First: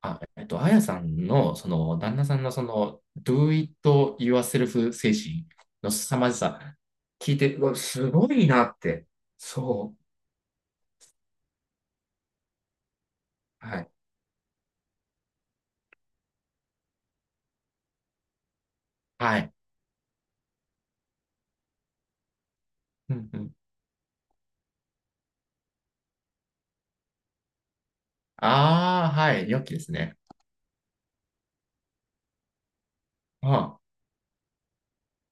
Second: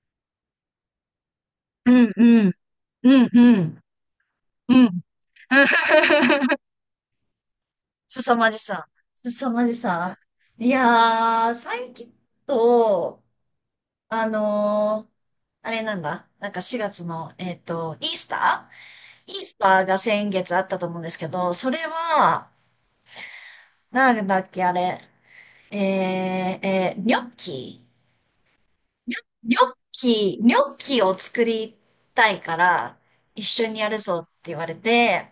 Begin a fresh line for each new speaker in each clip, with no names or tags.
あやさんの、
うん
旦那さん
うん、
の、
うん、う
do it
ん、う
yourself
ん。
精神の凄まじ さ、聞いて、うわ、すご
凄
い
まじ
なっ
さ。
て。
凄まじ
そ
さ。いやー、最近と、
う。はい。
あのーあれなんだ。なんか4月の、イースター
は
イー
い。
スターが先月あったと思うんですけど、それは、
うんうん。
なんだっけ、あれ。ニョッキ。
ああ、はい。
ニ
良
ョッ
きですね。
キ、ニョッキを作りたいから、一
あ
緒に
あ。
やるぞって言われて、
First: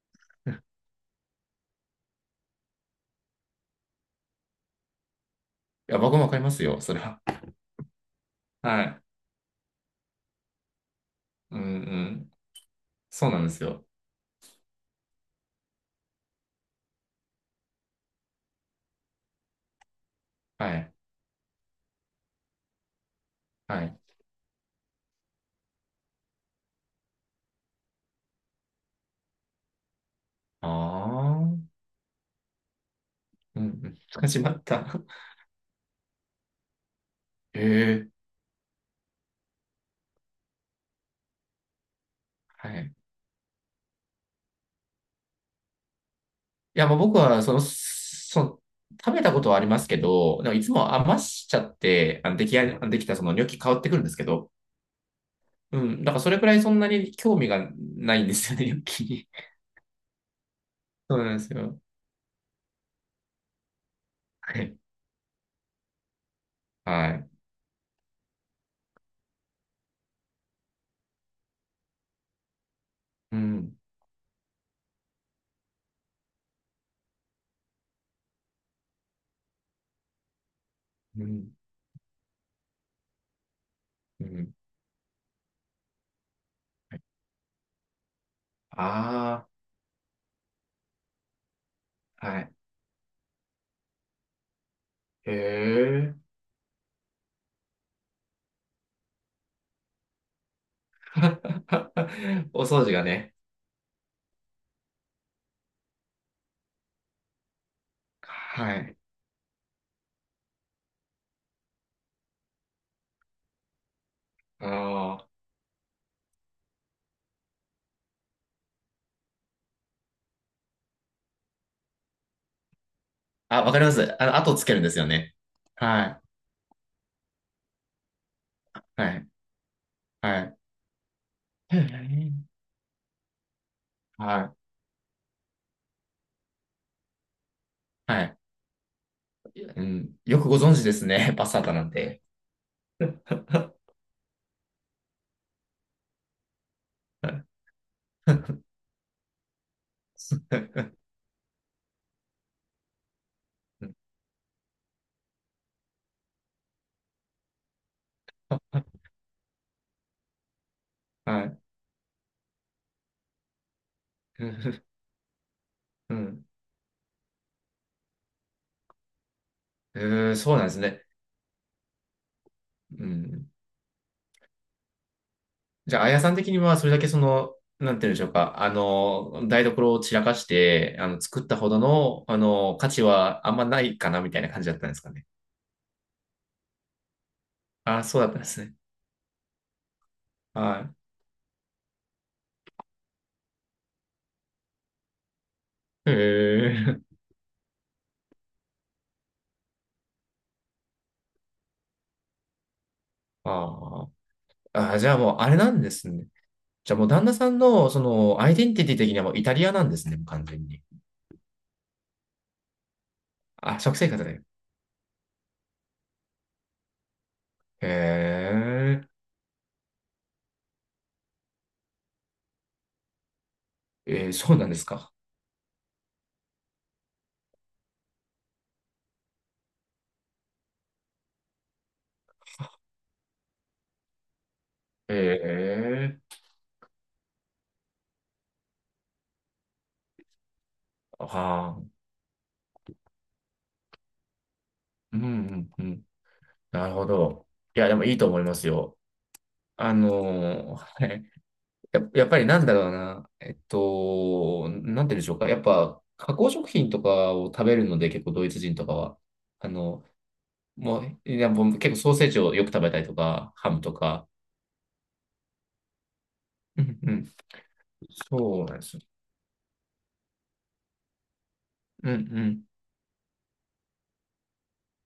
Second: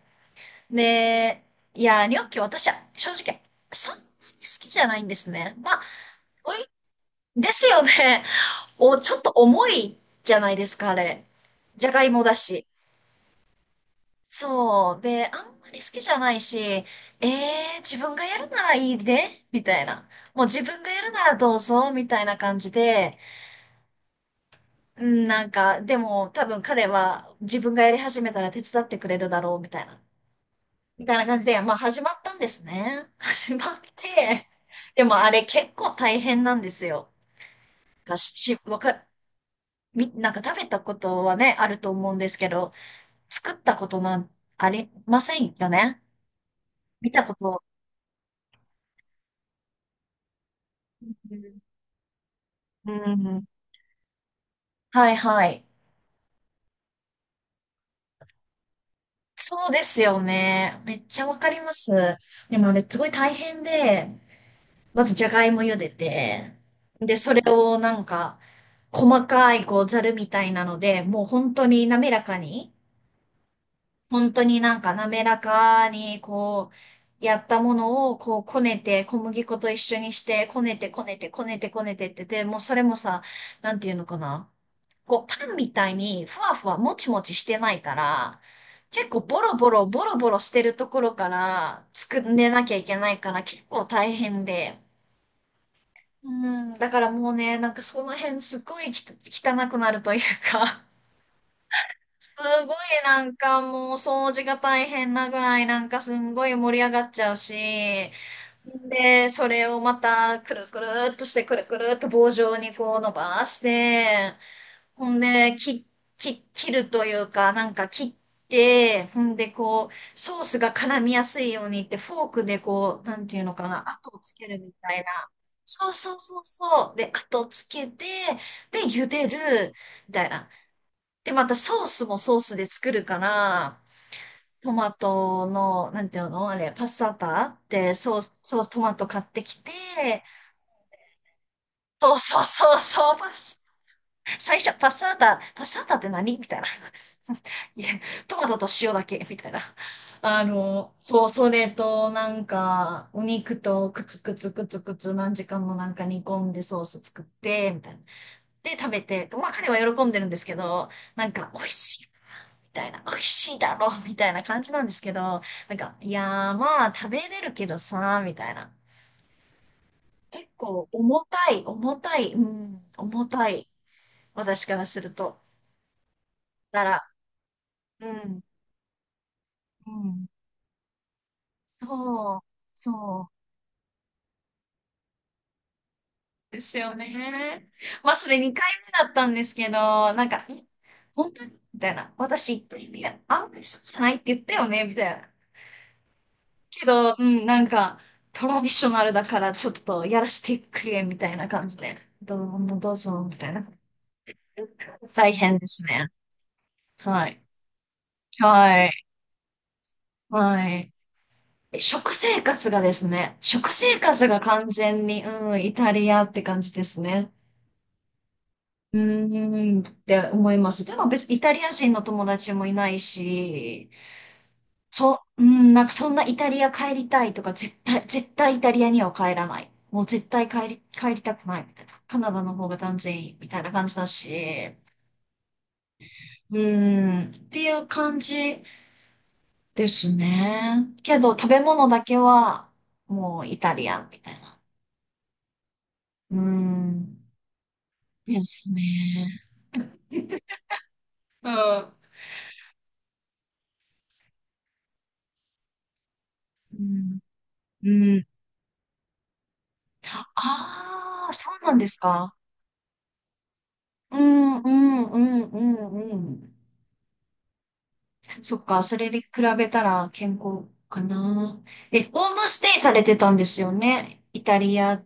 で、いや、ニョッキ私は正直、そんなに好きじゃないんですね。まあ、
いや、僕もわかりま
お
す
い、
よ、それは。
ですよね。
は
お、
い。
ちょっと重いじゃないですか、あれ。
うんう
じゃがいも
ん。
だし。
そうなんですよ。
そう。で、あんまり好きじゃないし、自分がやるならいいで、みたいな。もう自
は
分が
い。
やるならどうぞ、みたいな感じで、
はい。
うん、なんか、でも多分彼は自分がやり始めたら手伝ってくれるだろう、みたいな。
あ
みたいな感
あ。
じ
う
で、
ん
まあ始まったんですね。始
う
まっ
ん。始
て、
まった。
で もあれ結構大変なんですよ。
ええ。
がし、わか、み、なんか食べたことはね、あると思うんですけ
は
ど、
い。
作ったことなんありませんよね。
いや、もう
見
僕
たこ
は、その、
と。
その、食べたことはありますけど、でもいつも余
う
しち
ん。
ゃって、出来合
う
できたそのニ
ん
ョッキ変わってくるんですけど、
はいはい。
うん、だからそれくらいそんなに興味がないんですよね、ニョッキに。
そうですよね。めっ
そ
ち
う
ゃ
な
わ
んで
か
す
りま
よ。
す。でもね、すごい大変で、
はい。
まずじゃがいも茹でて、
は
で、
い。
それをなんか、細かいこうざるみたいなので、もう本当に滑らかに、
うん、
本当になんか滑らかにこう、やったものをこうこねて、小麦粉と一緒にして、こねてこね
う
てこ
ん、
ねてこねてってて、もうそれもさ、なんていうのか
う
な。
ん。
こうパンみたいにふわふわもちもちしてないから、結構ボ
あ
ロボロボロボロしてるところから作
あ、
ん
は
で
い。
なきゃいけないから結構大変で。
へえ。
うん、だからもうね、なんかその辺すっごいき汚くなるというかす
お
ごい
掃除が
な
ね。
んかもう掃除が大変なぐらいなんかすんごい盛り上がっちゃうし、
はい。
で、それをまたくるくるっとしてくるくるっと棒状にこう伸ばして、
あ
ほん
ー
で、切るというかなんか切って、ほんでこう、ソースが絡みやすいようにってフォークでこう、なんていうのか
わかり
な、
ま
後
す。
をつけ
後
る
つ
み
けるんで
たい
すよ
な。
ね。
そう
は
そう
い。
そうそう。で、後をつけて、で、茹
は
で
い。
る、みたい
は
な。
い。
で、また
へ
ソースもソー
え。
スで作るから、
はい。
トマトの、なんていうのあれ、パッサータってソー
はい。
ス、トマト買ってき
うん、
て、
よくご存知ですね、パスタータなん
そう
て。
そうそう そう、最初、パッサータ、パッサータって何みたいな。いや、トマトと塩だけ、みたいな。そう、それと、なんか、お肉とくつくつくつくつ何時間もなんか煮込んでソース作って、みたいな。で、食べて、まあ彼は喜んでるんですけど、なん
は
か、
い。
美味しい。みたいな、美味しいだろ、みたいな感じな
う
んですけど、なんか、い
ん、
やーまあ、食べれるけどさ、みたいな。結
そうなんです
構、
ね。
重たい、重たい、うん、
う
重た
ん。
い。私からすると。
じゃあ、あやさん的には、
だか
それだけ
ら、
なんて言う
う
んでしょう
ん、
か、台
う
所を散ら
ん、
かして、作ったほどの、
そう、
価値
そ
はあんまないかな、みたいな感じだったんですかね。
うですよね。
ああ、
まあ、
そう
そ
だった
れ
んで
2
す
回
ね。
目だったんですけど、なんか、
は
本当にみたいな。私、いや、あんまり好きじゃないって言ったよねみたいな。
い。へ
けど、
え。
うん、なんか、トラディショナルだからちょっとやらしてくれ、みたいな感じで。どうもどうぞ、みたいな。
あーじゃあ
大
もう、あれ
変で
なん
す
で
ね。
すね。じゃあもう、旦
は
那
い。
さんの、アイデンテ
は
ィティ
い。
的にはもう、イタリアなんですね、完全
は
に。
い。食生活がですね、食
あ、食
生
生活
活
だ
が
よ。
完全に、うん、イタリアって感じですね。
え
う
え、
ーん、って思います。でも別にイタリア人の友達もいないし、
そうなんですか。
うん、なんかそんなイタリア帰りたいとか、絶対、絶対イタリアには帰らない。もう絶対帰りたくないみたいな。カナダの方が断然いいみたいな感じだし。
ええ、
うん、っていう感じですね。けど食べ
あ
物
あ、
だけはもうイタリアンみたいな。
うんうんうん。
う
なるほ
ん、
ど。いや、でもいいと思
で
います
す
よ。
ね。
はい
うん。
や、やっぱりなんだろうな。なんて言うんでしょうか。やっぱ、加工食
う
品と
ん、
かを食べるので、
う
結
ん。
構ドイツ人とかは。あの、
ああ、
いや、
そ
も
うなん
う
で
結
す
構ソーセー
か。
ジをよく食べたりとか、ハムと
う
か。
ん、うん、うん、うん、うん。
うんうん。
そ
そ
っ
うなんで
か、
す
そ
よ。
れに比べたら健康かな。え、
うんう
ホームス
ん。
テイされてたんですよね。イタリア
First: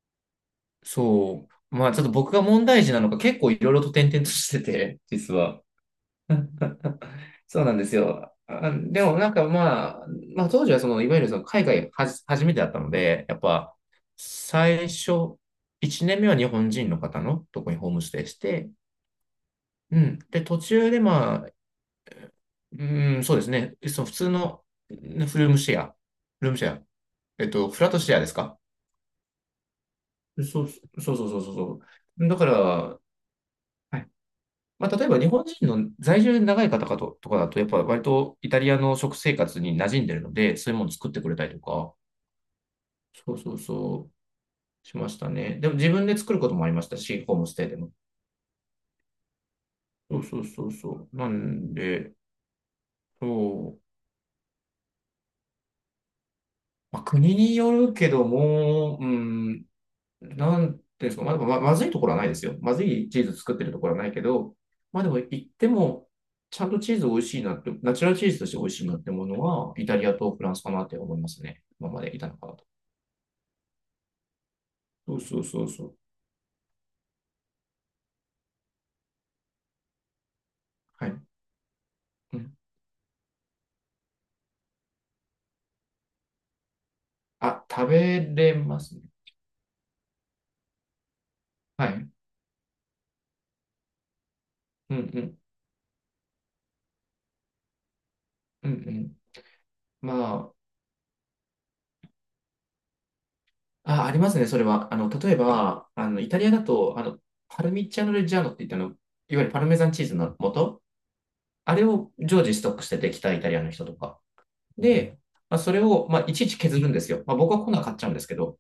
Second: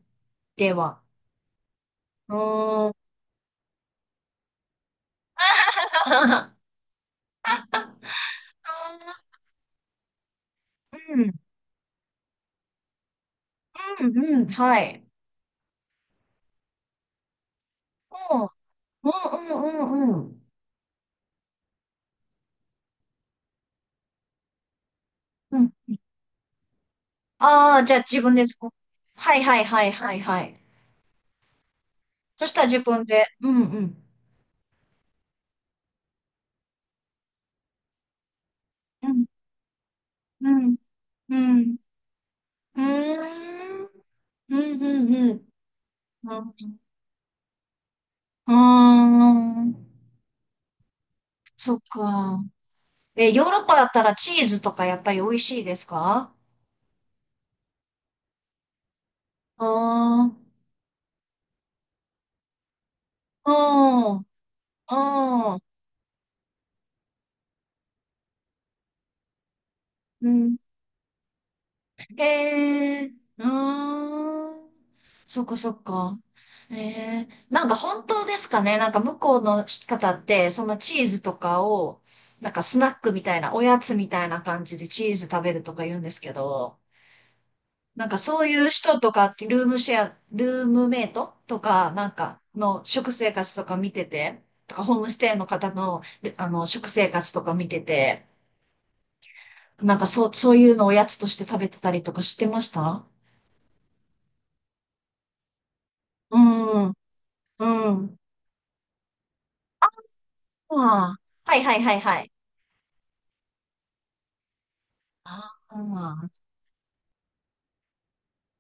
では。
そう。まあ、ちょっと僕が問題
お
児
ー。
なのか、結構いろいろと転々としてて、実は。
あ
そうなんですよ。あ、でもなんかまあ、当時はいわゆるその
ー
海外初めてだったので、やっぱ
うん、うん、うん、は
最
い。
初、1年目は日本人の方のとこにホームステイし
おー
て、
うん、うん、う
うん。
ん、うん。
で、途中でまあ、うん、そうですね。その普通のうんルー
う
ム
ん。
シェア、ルームシェア、
あ
フ
あ、
ラ
じ
ッ
ゃ
ト
あ
シェア
自
で
分
す
で、
か？
はい、はい、はい、はい、はい。
そう、そうそうそうそうそう。だか
そし
ら、
たら自分で、うん、う
は
ん。
いまあ、例えば日本人の在住で長い方かと、とかだと、やっぱ割とイタリアの
う
食
ん、
生活に馴染んでるの
う
で、そう
ん、
いうもの作ってく
う
れたりと
ん。
か、
う
そうそう
ーん、
そ
うん、
う、し
う
ま
ん、
した
うん。
ね。でも自分で作る
う
こ
ん、
ともありましたし、ホームステイでも。
うーん
そうそうそうそう。なん
そっ
で、
か。え、ヨーロッパ
そう。
だったらチーズとかやっぱり美味しいですか？
まあ、国によるけども、う
あ
ん、
あー、
なんていうんですか、まあ、でもまずいところはないですよ。まずいチーズ
う
作ってるところはないけ
ん、
ど、
う
まあでも言っ
ん、
ても、ちゃんとチーズ美味しいなって、ナチュラルチーズとして美味しいなってものは、イタリア
う
とフラン
ん。
スかなって思いますね。今までいたのかなと。
えー、うーん。
そうそ
そっ
う
か
そう
そっ
そう。
か。えー、なんか本当ですかね？なんか向こうの方って、そのチー
はい。
ズとかを、
う
なん
ん。
かスナックみたいな、おやつみたいな感じでチーズ食べるとか言うんですけど、
あ、食
なんか
べ
そう
れ
いう
ます
人
ね。
とかって、ルームシェア、ルームメイトと
は
か、な
い。
んかの食生活とか見てて、とか
う
ホ
ん
ームス
う
テイ
ん。
の方の、あの、食生活とか見てて、
うんうん。
なんかそう、そ
ま
ういうのおやつとして食べてたりとかしてました
あ、ありますね、それは。例えば、イ
う
タリアだ
ん、
と、パルミ
う
チャーノ・
ん。
レッジャーノって言ったの、いわゆるパルメザンチーズの
あ
素、
あ、はい
あ
はい
れ
はい
を
はい。
常時ストックしててきたイタリアの人とか。で、
あ
まあ、それを、まあ、
あ、
いちいち削るんですよ。まあ、僕はこんなは買っちゃうんですけど、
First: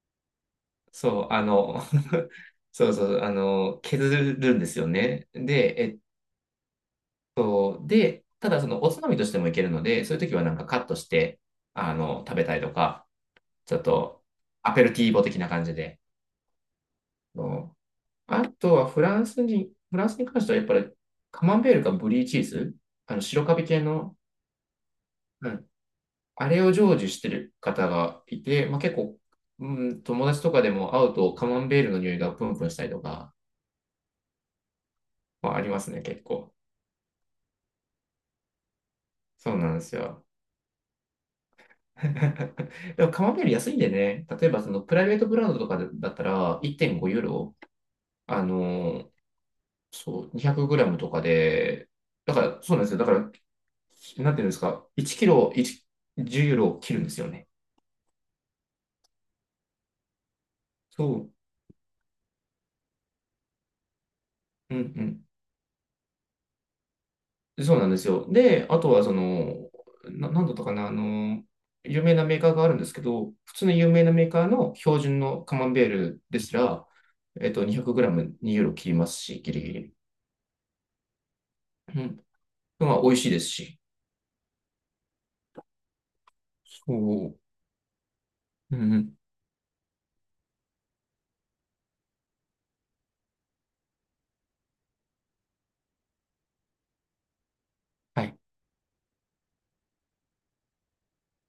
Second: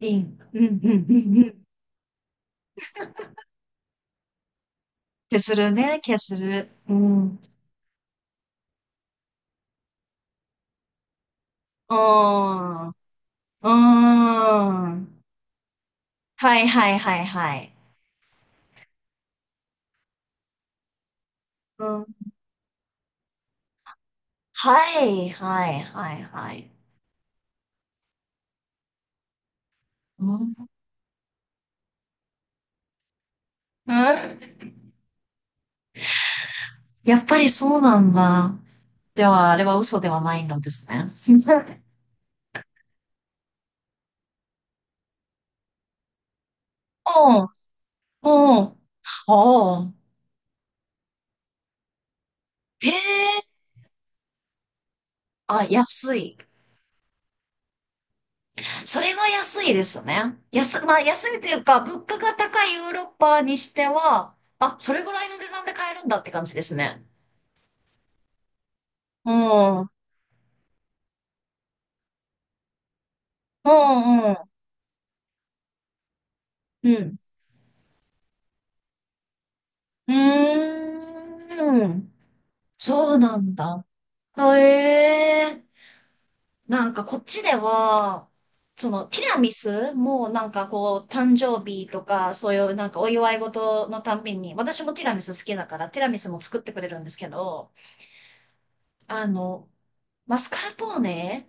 いい。うん、うん、う
そう、
ん、うん。
そうそう、削るんですよね。
消する
で、
ね、消する。うん。
ただそのおつまみとしてもいけるので、そういう時はなんかカットして、
う
食べたりと
ん。
か、
う
ちょっとアペルティーボ
ん。
的な感じで。
はいはいはい
う
は
ん。
い。
あとはフランスに関してはやっぱりカマンベール
う
か
ん
ブリーチーズ、白カビ系の、
はい、
うん
はい、はい、
あ
は
れ
い。
を成就してる方がいて、まあ、結構、うん、友
う
達とか
ん、
でも会うとカマンベールの匂いがプンプンしたりとか、
うん
まあ、ありますね、結構。
やっぱりそうなんだ。では、
そ
あ
う
れ
な
は
んです
嘘では
よ。
ないんですね。
でもカマンベール安いんでね、例えばそのプライベートブランドとかだったら1.5 ユー
おうん、
ロ、あ
おうん、
のー
おう
そう、200グラムとかで、だから、そうなん
へ
ですよ。だから、
え、
なんていうんですか、1キロ、
あ、
1、
安い。
10ユーロを切るんですよね。
それは安いですね。まあ、
そ
安
う。
いというか、物価が高いヨーロッパにしては、
う
あ、
んう
それぐら
ん。
いの値段で買えるんだって感じですね。
そうなんですよ。で、あとは
うん、うん、
なんだったかな、有名なメーカーがあるんですけど、普通
う
の有名なメー
ん、
カーの標準のカマンベールですら、
うん。
200g 2 ユーロ切りますし、ギリギリ。
うー
う
ん、
ん。まあ、美
そう
味しい
な
です
ん
し。
だ。へえ。なん
そ
かこっちでは、
う。う
そ
ん。う
の
ん。
ティラミスもなんかこう誕生日とかそういうなんかお祝い事のたんびに、私もティラミス好きだからティラミスも作ってくれるんですけど、
はい。
あの、マスカルポーネ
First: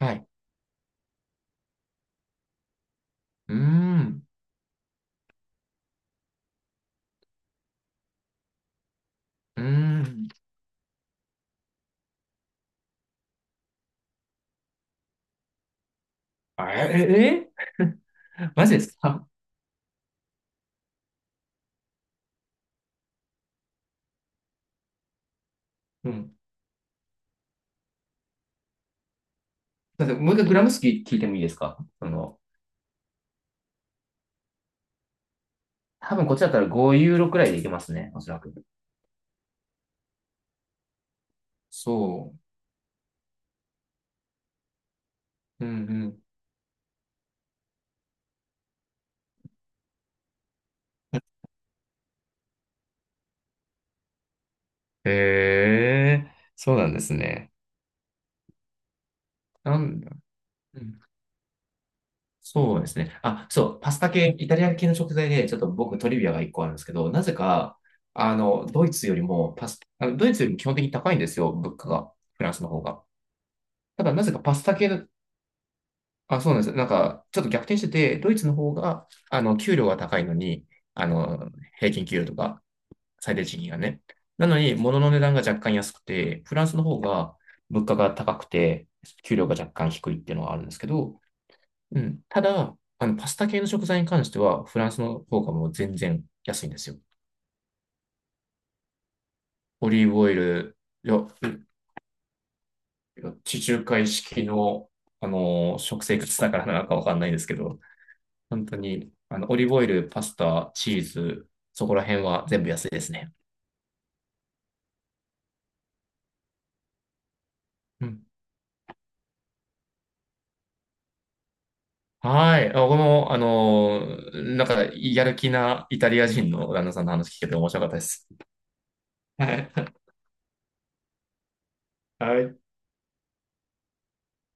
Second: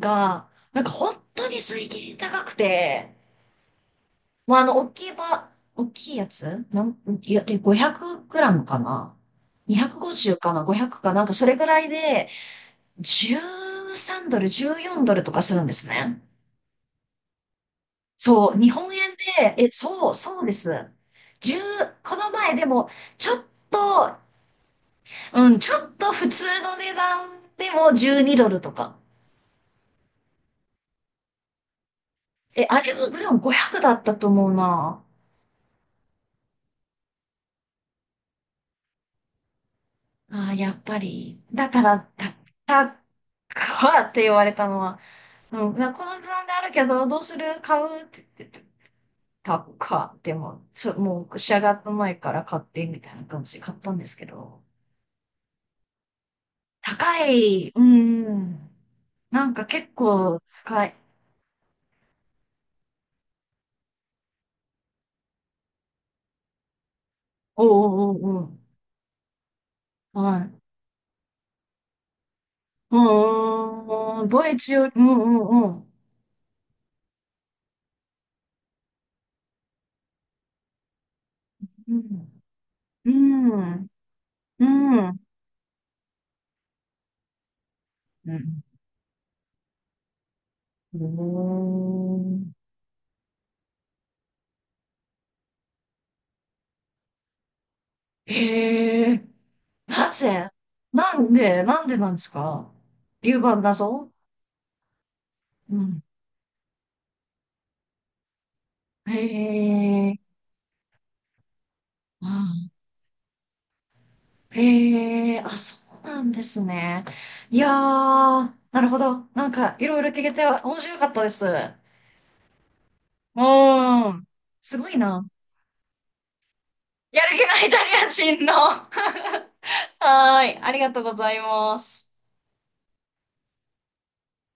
はい。
なんか本当に最近高くて、
うーん。
もうあの大きいやつなん、いや、で、500グラムかな
うーん。
?250 かな ?500 かなんかそれぐらいで13ドル、14ドルとかするんですね。
あえ、
そう、
マ
日
ジで
本
す
円
か？
で、え、そう、そうです。1この前でも、ちょっと、うん、ちょっ
う
と普
ん。
通の値段でも12ドルとか。
だってもう一回グラム数聞いてもいいですか？
え、あれ、でも500だったと思うな。
多分こっちだったら5ユーロくらいでいけますね、おそらく。
ああ、やっぱり。だから、た、
そ
た、かって言われたのは、
う。う
うん、なこの
ん。
値段であるけど、どうする買うって、たかって、でもう、もう仕上がった前から買って、みたいな感じで買ったんですけど。
へえ、そうなんです
高
ね。
い。うん。なんか
な
結
んだ、
構
う
高い。
ん、そうですね。あ、そう、パスタ系、イタリア系の食材で、ちょっと僕トリビアが一個あるんですけど、なぜ
おう
か、
おうおうおう。
ドイ
は
ツよりも
い。
基本的に高いんですよ、物価が、フランスの方
う
が。
ん
ただ、な
うん。
ぜか
ボ
パ
イ
ス
チ
タ
よ
系
り、うん
の、
うんうん。
あ、そうなんです。なんか、ちょっと逆転してて、ドイツの方が、給料が高いのに、あの、平
う
均給料と
ん。
か、
う
最低賃金が
ん。
ね。なの
う
に、物の
ん。
値段が若干安くて、フランスの方が物価が高くて、給料が若干低いっていうのはあるんですけ
う
ど、うん。た
ん。
だ、パスタ系の食材に関しては、フランスの方がもう全然安いんですよ。
へえ。
オリ
な
ーブオイ
ぜ
ル、よ、
なんでなんですか？龍馬
地中海
謎
式の、
うん。
食生活だからなのかわかんないですけど、本当に、
へ
オリーブオイル、
え。
パスタ、チーズ、そこら辺は全部安いですね。
へえ、あ、そうなんですね。いやー、
うん。
なるほど。なんか、いろいろ聞けて面白かったです。う
はい。あ、僕も、
ーん。
なん
す
か、
ごい
や
な。
る気なイタリア人の旦那さんの
やる
話聞
気
け
の
て面
イ
白
タ
かっ
リ
たで
ア
す。
人の。は
はい。
ーい。ありがとうございます。
はい。